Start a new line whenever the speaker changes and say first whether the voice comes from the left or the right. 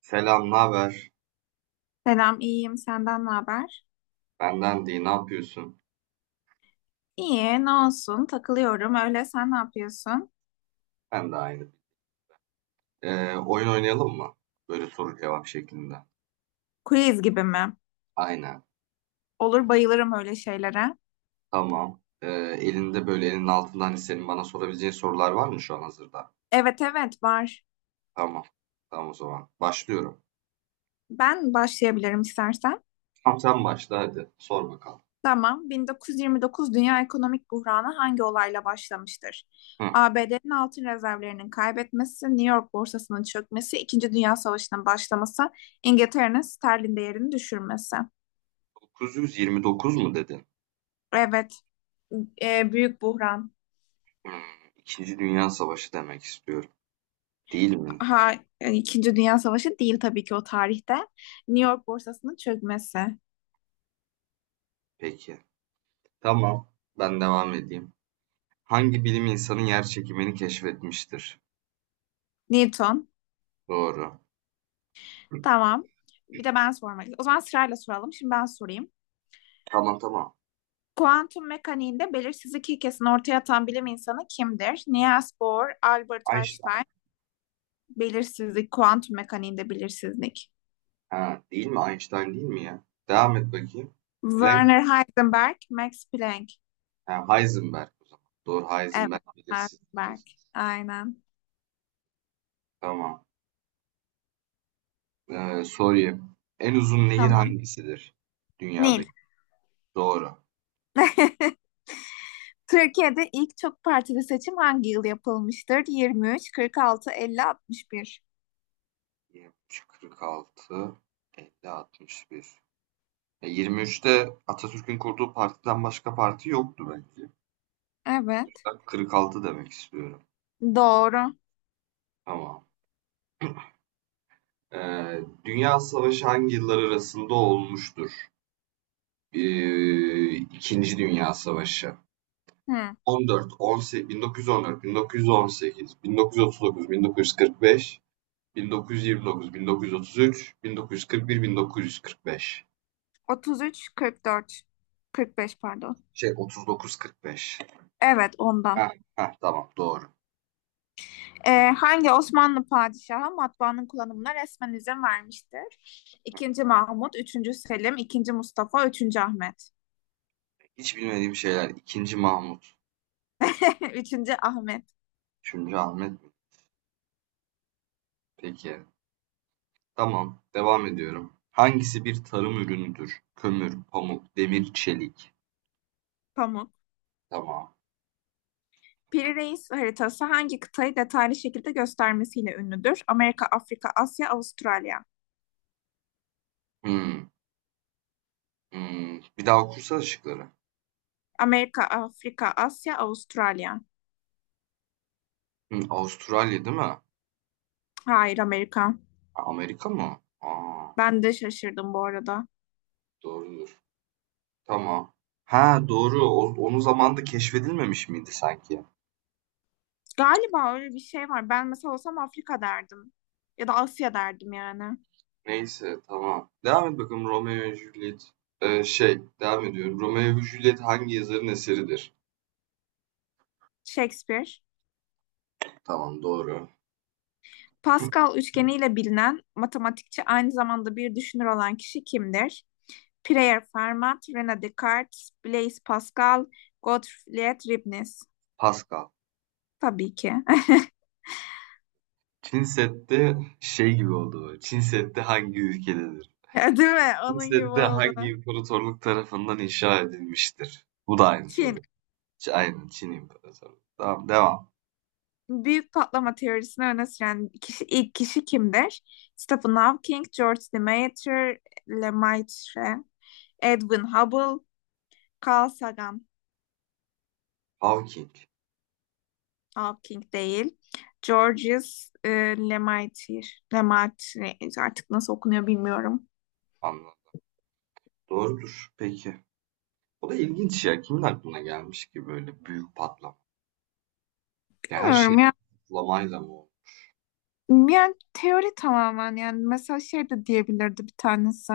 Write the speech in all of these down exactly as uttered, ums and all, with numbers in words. right: Selam, ne haber?
left: Selam, iyiyim. Senden ne haber?
right: Benden değil, ne yapıyorsun?
left: İyi, ne olsun? Takılıyorum. Öyle sen ne yapıyorsun?
right: Ben de aynı. Ee, oyun oynayalım mı? Böyle soru cevap şeklinde.
left: Quiz gibi mi?
right: Aynen,
left: Olur, bayılırım öyle şeylere.
right: tamam. Ee, elinde böyle elinin altında hani senin bana sorabileceğin sorular var mı şu an hazırda?
left: Evet, evet, var.
right: Tamam, tamam o zaman. Başlıyorum.
left: Ben başlayabilirim istersen.
right: Tamam sen başla hadi, sor bakalım.
left: Tamam. bin dokuz yüz yirmi dokuz Dünya Ekonomik Buhranı hangi olayla başlamıştır?
right: Hı.
left: A B D'nin altın rezervlerinin kaybetmesi, New York borsasının çökmesi, İkinci Dünya Savaşı'nın başlaması, İngiltere'nin sterlin değerini düşürmesi.
right: dokuz yüz yirmi dokuz mu dedin?
left: Evet, e, büyük buhran.
right: Hmm, İkinci Dünya Savaşı demek istiyorum. Değil mi?
left: Ha, yani İkinci Dünya Savaşı değil tabii ki o tarihte. New York borsasının çökmesi.
right: Peki. Tamam, ben devam edeyim. Hangi bilim insanı yer çekimini keşfetmiştir?
left: Newton.
right: Doğru.
left: Tamam. Bir de ben sormak O zaman sırayla soralım. Şimdi ben sorayım.
right: Tamam tamam.
left: Kuantum mekaniğinde belirsizlik ilkesini ortaya atan bilim insanı kimdir? Niels Bohr, Albert
right: Einstein.
left: Einstein, belirsizlik, kuantum mekaniğinde belirsizlik.
right: Ha, değil mi? Einstein değil mi ya? Devam et bakayım. Planck.
left: Werner Heisenberg, Max Planck.
right: Ha, Heisenberg o zaman. Doğru
left: Evet,
right: Heisenberg
left: Heisenberg.
right: bilirsiniz.
left: Aynen.
right: Tamam. Ee, sorayım. En uzun nehir
left: Tamam.
right: hangisidir?
left: Nil.
right: Dünyadaki. Doğru.
left: Türkiye'de ilk çok partili seçim hangi yıl yapılmıştır? yirmi üç, kırk altı, elli, altmış bir.
right: yirmi üç, kırk altı, elli, altmış bir. E, yirmi üçte Atatürk'ün kurduğu partiden başka parti yoktu belki.
left: Evet.
right: Ben kırk altı demek istiyorum.
left: Doğru.
right: Tamam. Ee, Dünya Savaşı hangi yıllar arasında olmuştur? Eee, İkinci Dünya Savaşı.
left: Hı.
right: on dört, on sekiz, bin dokuz yüz on dört, bin dokuz yüz on sekiz, bin dokuz yüz otuz dokuz, bin dokuz yüz kırk beş, bin dokuz yüz yirmi dokuz, bin dokuz yüz otuz üç, bin dokuz yüz kırk bir, bin dokuz yüz kırk beş.
left: otuz üç, kırk dört, kırk beş pardon.
right: Şey otuz dokuz, kırk beş.
left: Evet ondan.
right: Heh, heh, tamam doğru.
left: Ee, hangi Osmanlı padişahı matbaanın kullanımına resmen izin vermiştir? İkinci Mahmut, üçüncü Selim, ikinci Mustafa, üçüncü Ahmet.
right: Hiç bilmediğim şeyler. İkinci Mahmut,
left: Üçüncü Ahmet.
right: üçüncü Ahmet mi? Peki. Tamam, devam ediyorum. Hangisi bir tarım ürünüdür? Kömür, pamuk, demir, çelik.
left: Pamuk.
right: Tamam.
left: Piri Reis haritası hangi kıtayı detaylı şekilde göstermesiyle ünlüdür? Amerika, Afrika, Asya, Avustralya.
right: Hmm, hmm. Bir daha okursana şıkları.
left: Amerika, Afrika, Asya, Avustralya.
right: Hımm, Avustralya değil mi?
left: Hayır, Amerika.
right: A Amerika mı? Aa.
left: Ben de şaşırdım bu arada.
right: Doğrudur. Tamam. Ha, doğru. O onun zamanında keşfedilmemiş miydi sanki?
left: Galiba öyle bir şey var. Ben mesela olsam Afrika derdim. Ya da Asya derdim yani.
right: Neyse, tamam. Devam et bakalım Romeo ve Juliet. Eee, şey, devam ediyorum. Romeo ve Juliet hangi yazarın eseridir?
left: Shakespeare.
right: Tamam, doğru.
left: Pascal üçgeniyle bilinen matematikçi aynı zamanda bir düşünür olan kişi kimdir? Pierre Fermat, René Descartes, Blaise Pascal, Gottfried Leibniz.
right: Pascal.
left: Tabii ki.
right: Çin Seddi şey gibi oldu böyle, Çin Seddi hangi ülkededir?
left: Değil mi?
right: Çin
left: Onun gibi
right: Seddi
left: oldu.
right: hangi imparatorluk tarafından inşa edilmiştir? Bu da aynı
left: Çin.
right: soru. Ç aynen, Çin İmparatorluğu. Tamam, devam.
left: Büyük patlama teorisini öne süren kişi, ilk kişi kimdir? Stephen Hawking, George Lemaitre, Lemaitre, Edwin Hubble, Carl Sagan.
right: Hawking.
left: Hawking değil. Georges e, Lemaitre. Lemaitre artık nasıl okunuyor bilmiyorum.
right: Anladım. Doğrudur. Peki. O da ilginç ya. Kimin aklına gelmiş ki böyle büyük patlama? Ya her şey
left: Bilmiyorum ya.
right: patlamayla mı oldu?
left: Yani teori tamamen yani mesela şey de diyebilirdi bir tanesi.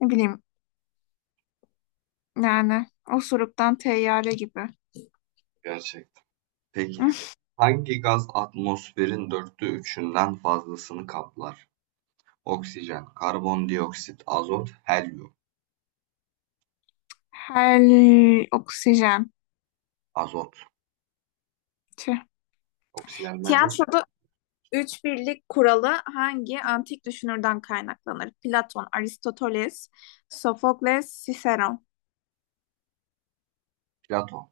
left: Ne bileyim yani osuruktan teyyare gibi.
right: Gerçekten. Peki. Hangi gaz atmosferin dörtte üçünden fazlasını kaplar? Oksijen, karbondioksit, azot, helyum.
left: Her oksijen.
right: Azot.
left: Tüh.
right: Oksijenden çok
left: Tiyatroda üç birlik kuralı hangi antik düşünürden kaynaklanır? Platon, Aristoteles, Sofokles, Ciceron,
right: Platon.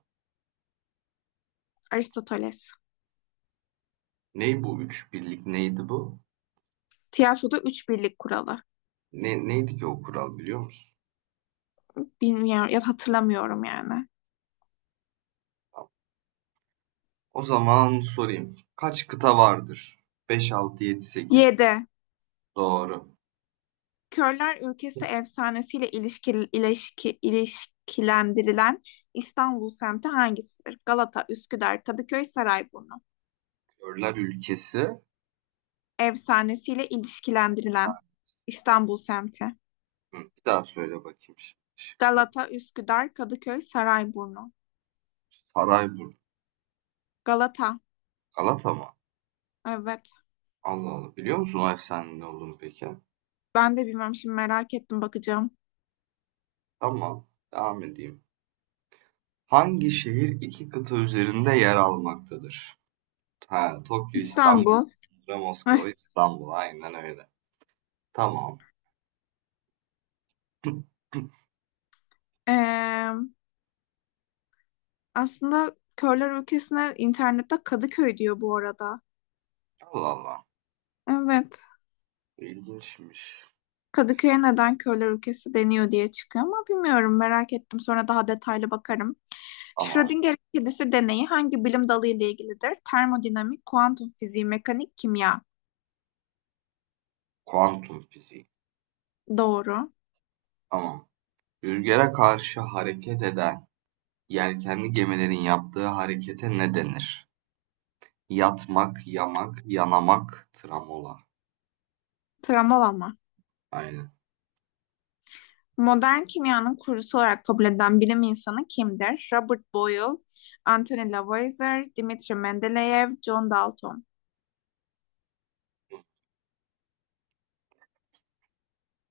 left: Aristoteles.
right: Ney bu üç birlik neydi bu?
left: Tiyatroda üç birlik kuralı.
right: Ne, neydi ki o kural biliyor musun?
left: Bilmiyorum ya da hatırlamıyorum yani.
right: Tamam. O zaman sorayım. Kaç kıta vardır? Beş altı yedi sekiz.
left: Yedi.
right: Doğru.
left: Körler Ülkesi efsanesiyle ilişki, ilişki, ilişkilendirilen İstanbul semti hangisidir? Galata, Üsküdar, Kadıköy, Sarayburnu.
right: Körler ülkesi.
left: Efsanesiyle ilişkilendirilen İstanbul semti.
right: Hı, bir daha söyle bakayım şimdi şıkları.
left: Galata, Üsküdar, Kadıköy, Sarayburnu.
right: Sarayburnu,
left: Galata.
right: Galata mı?
left: Evet.
right: Allah Allah. Biliyor musun o efsanenin ne olduğunu peki?
left: Ben de bilmiyorum, şimdi merak ettim, bakacağım.
right: Tamam. Devam edeyim. Hangi şehir iki kıta üzerinde yer almaktadır? Ha, Tokyo, İstanbul,
left: İstanbul. Eh,
right: Moskova, İstanbul. Aynen öyle. Tamam.
left: eee, aslında körler ülkesine internette Kadıköy diyor bu arada.
right: Allah Allah.
left: Evet.
right: İlginçmiş.
left: Kadıköy'e neden körler ülkesi deniyor diye çıkıyor ama bilmiyorum, merak ettim. Sonra daha detaylı bakarım.
right: Tamam.
left: Schrödinger kedisi deneyi hangi bilim dalı ile ilgilidir? Termodinamik, kuantum fiziği, mekanik, kimya.
right: Kuantum fiziği.
left: Doğru.
right: Tamam. Rüzgara karşı hareket eden yelkenli gemilerin yaptığı harekete ne denir? Yatmak, yamak, yanamak, tramola.
left: Travmalama.
right: Aynen.
left: Modern kimyanın kurucusu olarak kabul edilen bilim insanı kimdir? Robert Boyle, Anthony Lavoisier, Dmitri Mendeleev, John Dalton.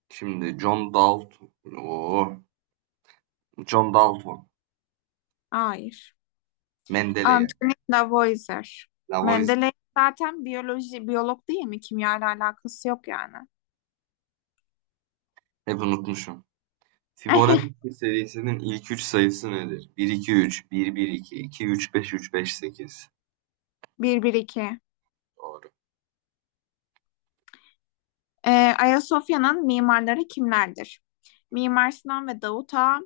right: Şimdi John Dalton. Oo, John Dalton.
left: Hayır.
right: Mendeley.
left: Anthony Lavoisier.
right: Lavois.
left: Mendeleev zaten biyoloji, biyolog değil mi? Kimya ile alakası yok yani.
right: Hep unutmuşum. Fibonacci serisinin ilk üç sayısı nedir? bir iki üç bir bir iki iki üç beş üç beş sekiz.
left: Bir 1 iki.
right: Doğru.
left: Ayasofya'nın mimarları kimlerdir? Mimar Sinan ve Davut Ağa,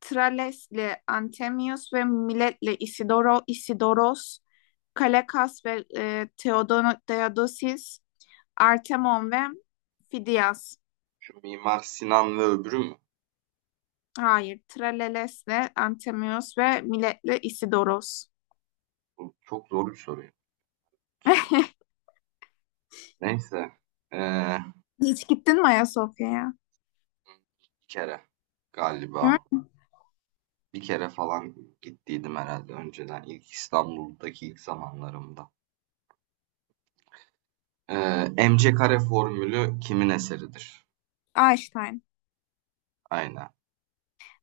left: Trales'le Antemius ve Milet'le Isidoro, Isidoros, Kalekas ve e, Theodono- Theodosis, Artemon ve Fidias.
right: Şu Mimar Sinan ve öbürü mü?
left: Hayır, Trales'le Antemius ve Milet'le Isidoros.
right: Bu çok zor bir soru. Neyse. Ee,
left: Hiç gittin mi Ayasofya'ya?
right: Bir kere
left: Hı?
right: galiba. Bir kere falan gittiydim herhalde önceden. İlk İstanbul'daki ilk zamanlarımda. Ee, M C kare formülü kimin eseridir?
left: Einstein.
right: Aynen.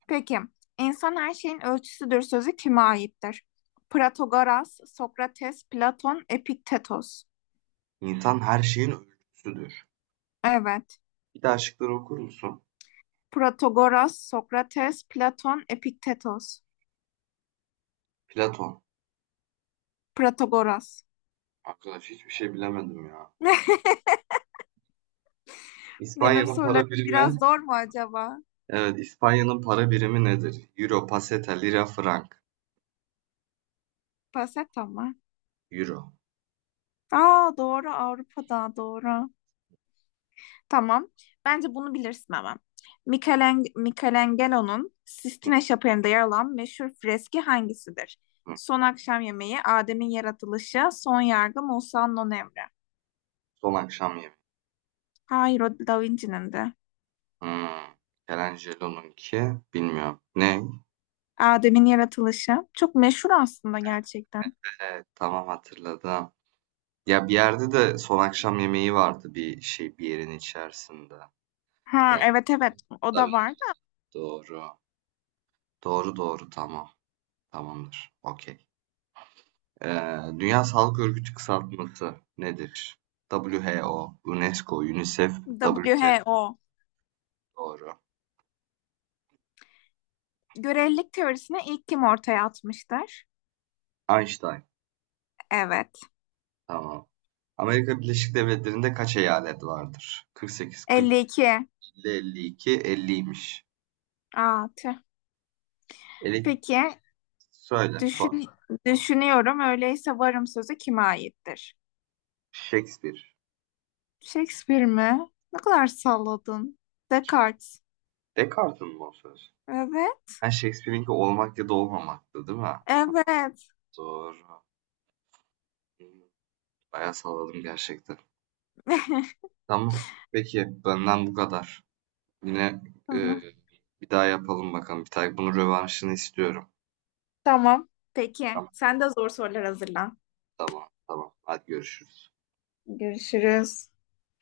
left: Peki, insan her şeyin ölçüsüdür sözü kime aittir? Protagoras, Sokrates, Platon, Epiktetos.
right: İnsan her şeyin ölçüsüdür.
left: Evet.
right: Bir daha şıkları okur musun?
left: Protagoras, Sokrates, Platon, Epiktetos.
right: Platon.
left: Protagoras.
right: Arkadaş hiçbir şey bilemedim ya.
left: Benim
right: İspanya'nın
left: sorularım
right: para birimi.
left: biraz zor mu acaba?
right: Evet, İspanya'nın para birimi nedir? Euro, peseta, lira, frank.
left: Paseta mı?
right: Euro.
left: Aa, doğru, Avrupa'da doğru. Tamam. Bence bunu bilirsin ama. Michelen- Michelangelo'nun
right: Hı
left: Sistine Şapeli'nde yer alan meşhur freski hangisidir?
right: hı.
left: Son akşam yemeği, Adem'in yaratılışı, son yargı, Musa'nın on emri.
right: Son akşam yemeği.
left: Hayır, o Da Vinci'nin de.
right: Hmm. Michelangelo'nunki bilmiyorum. Ne?
left: Adem'in yaratılışı. Çok meşhur aslında gerçekten.
right: Evet, tamam hatırladım. Ya bir yerde de son akşam yemeği vardı bir şey bir yerin içerisinde.
left: Ha,
right: Da
left: evet evet o
right: Da
left: da
right: Vinci.
left: var
right: Doğru. Doğru doğru tamam. Tamamdır. Okey. Ee, Dünya Sağlık Örgütü kısaltması nedir? WHO, UNESCO, UNICEF,
left: da
right: WTO.
left: W H O.
right: Doğru.
left: Görelilik teorisini ilk kim ortaya atmıştır?
right: Einstein.
left: Evet.
right: Tamam. Amerika Birleşik Devletleri'nde kaç eyalet vardır? kırk sekiz, kırk,
left: elli iki.
right: elli, elli iki, elliymiş.
left: Aa, tüh.
right: Elek
left: Peki
right: söyle son.
left: düşün, düşünüyorum öyleyse varım sözü kime aittir?
right: Shakespeare.
left: Shakespeare mi? Ne kadar salladın.
right: Kim?
left: Descartes.
right: Descartes'in mi o söz?
left: Evet.
right: Ha Shakespeare'inki olmak ya da olmamaktı değil mi?
left: Evet.
right: Doğru. Bayağı salladım gerçekten. Tamam. Peki benden bu kadar. Yine e,
left: Tamam.
right: bir daha yapalım bakalım. Bir tane bunun rövanşını istiyorum.
left: Tamam. Peki
right: Tamam,
left: sen de zor sorular hazırlan.
right: tamam, tamam. Hadi görüşürüz.
left: Görüşürüz.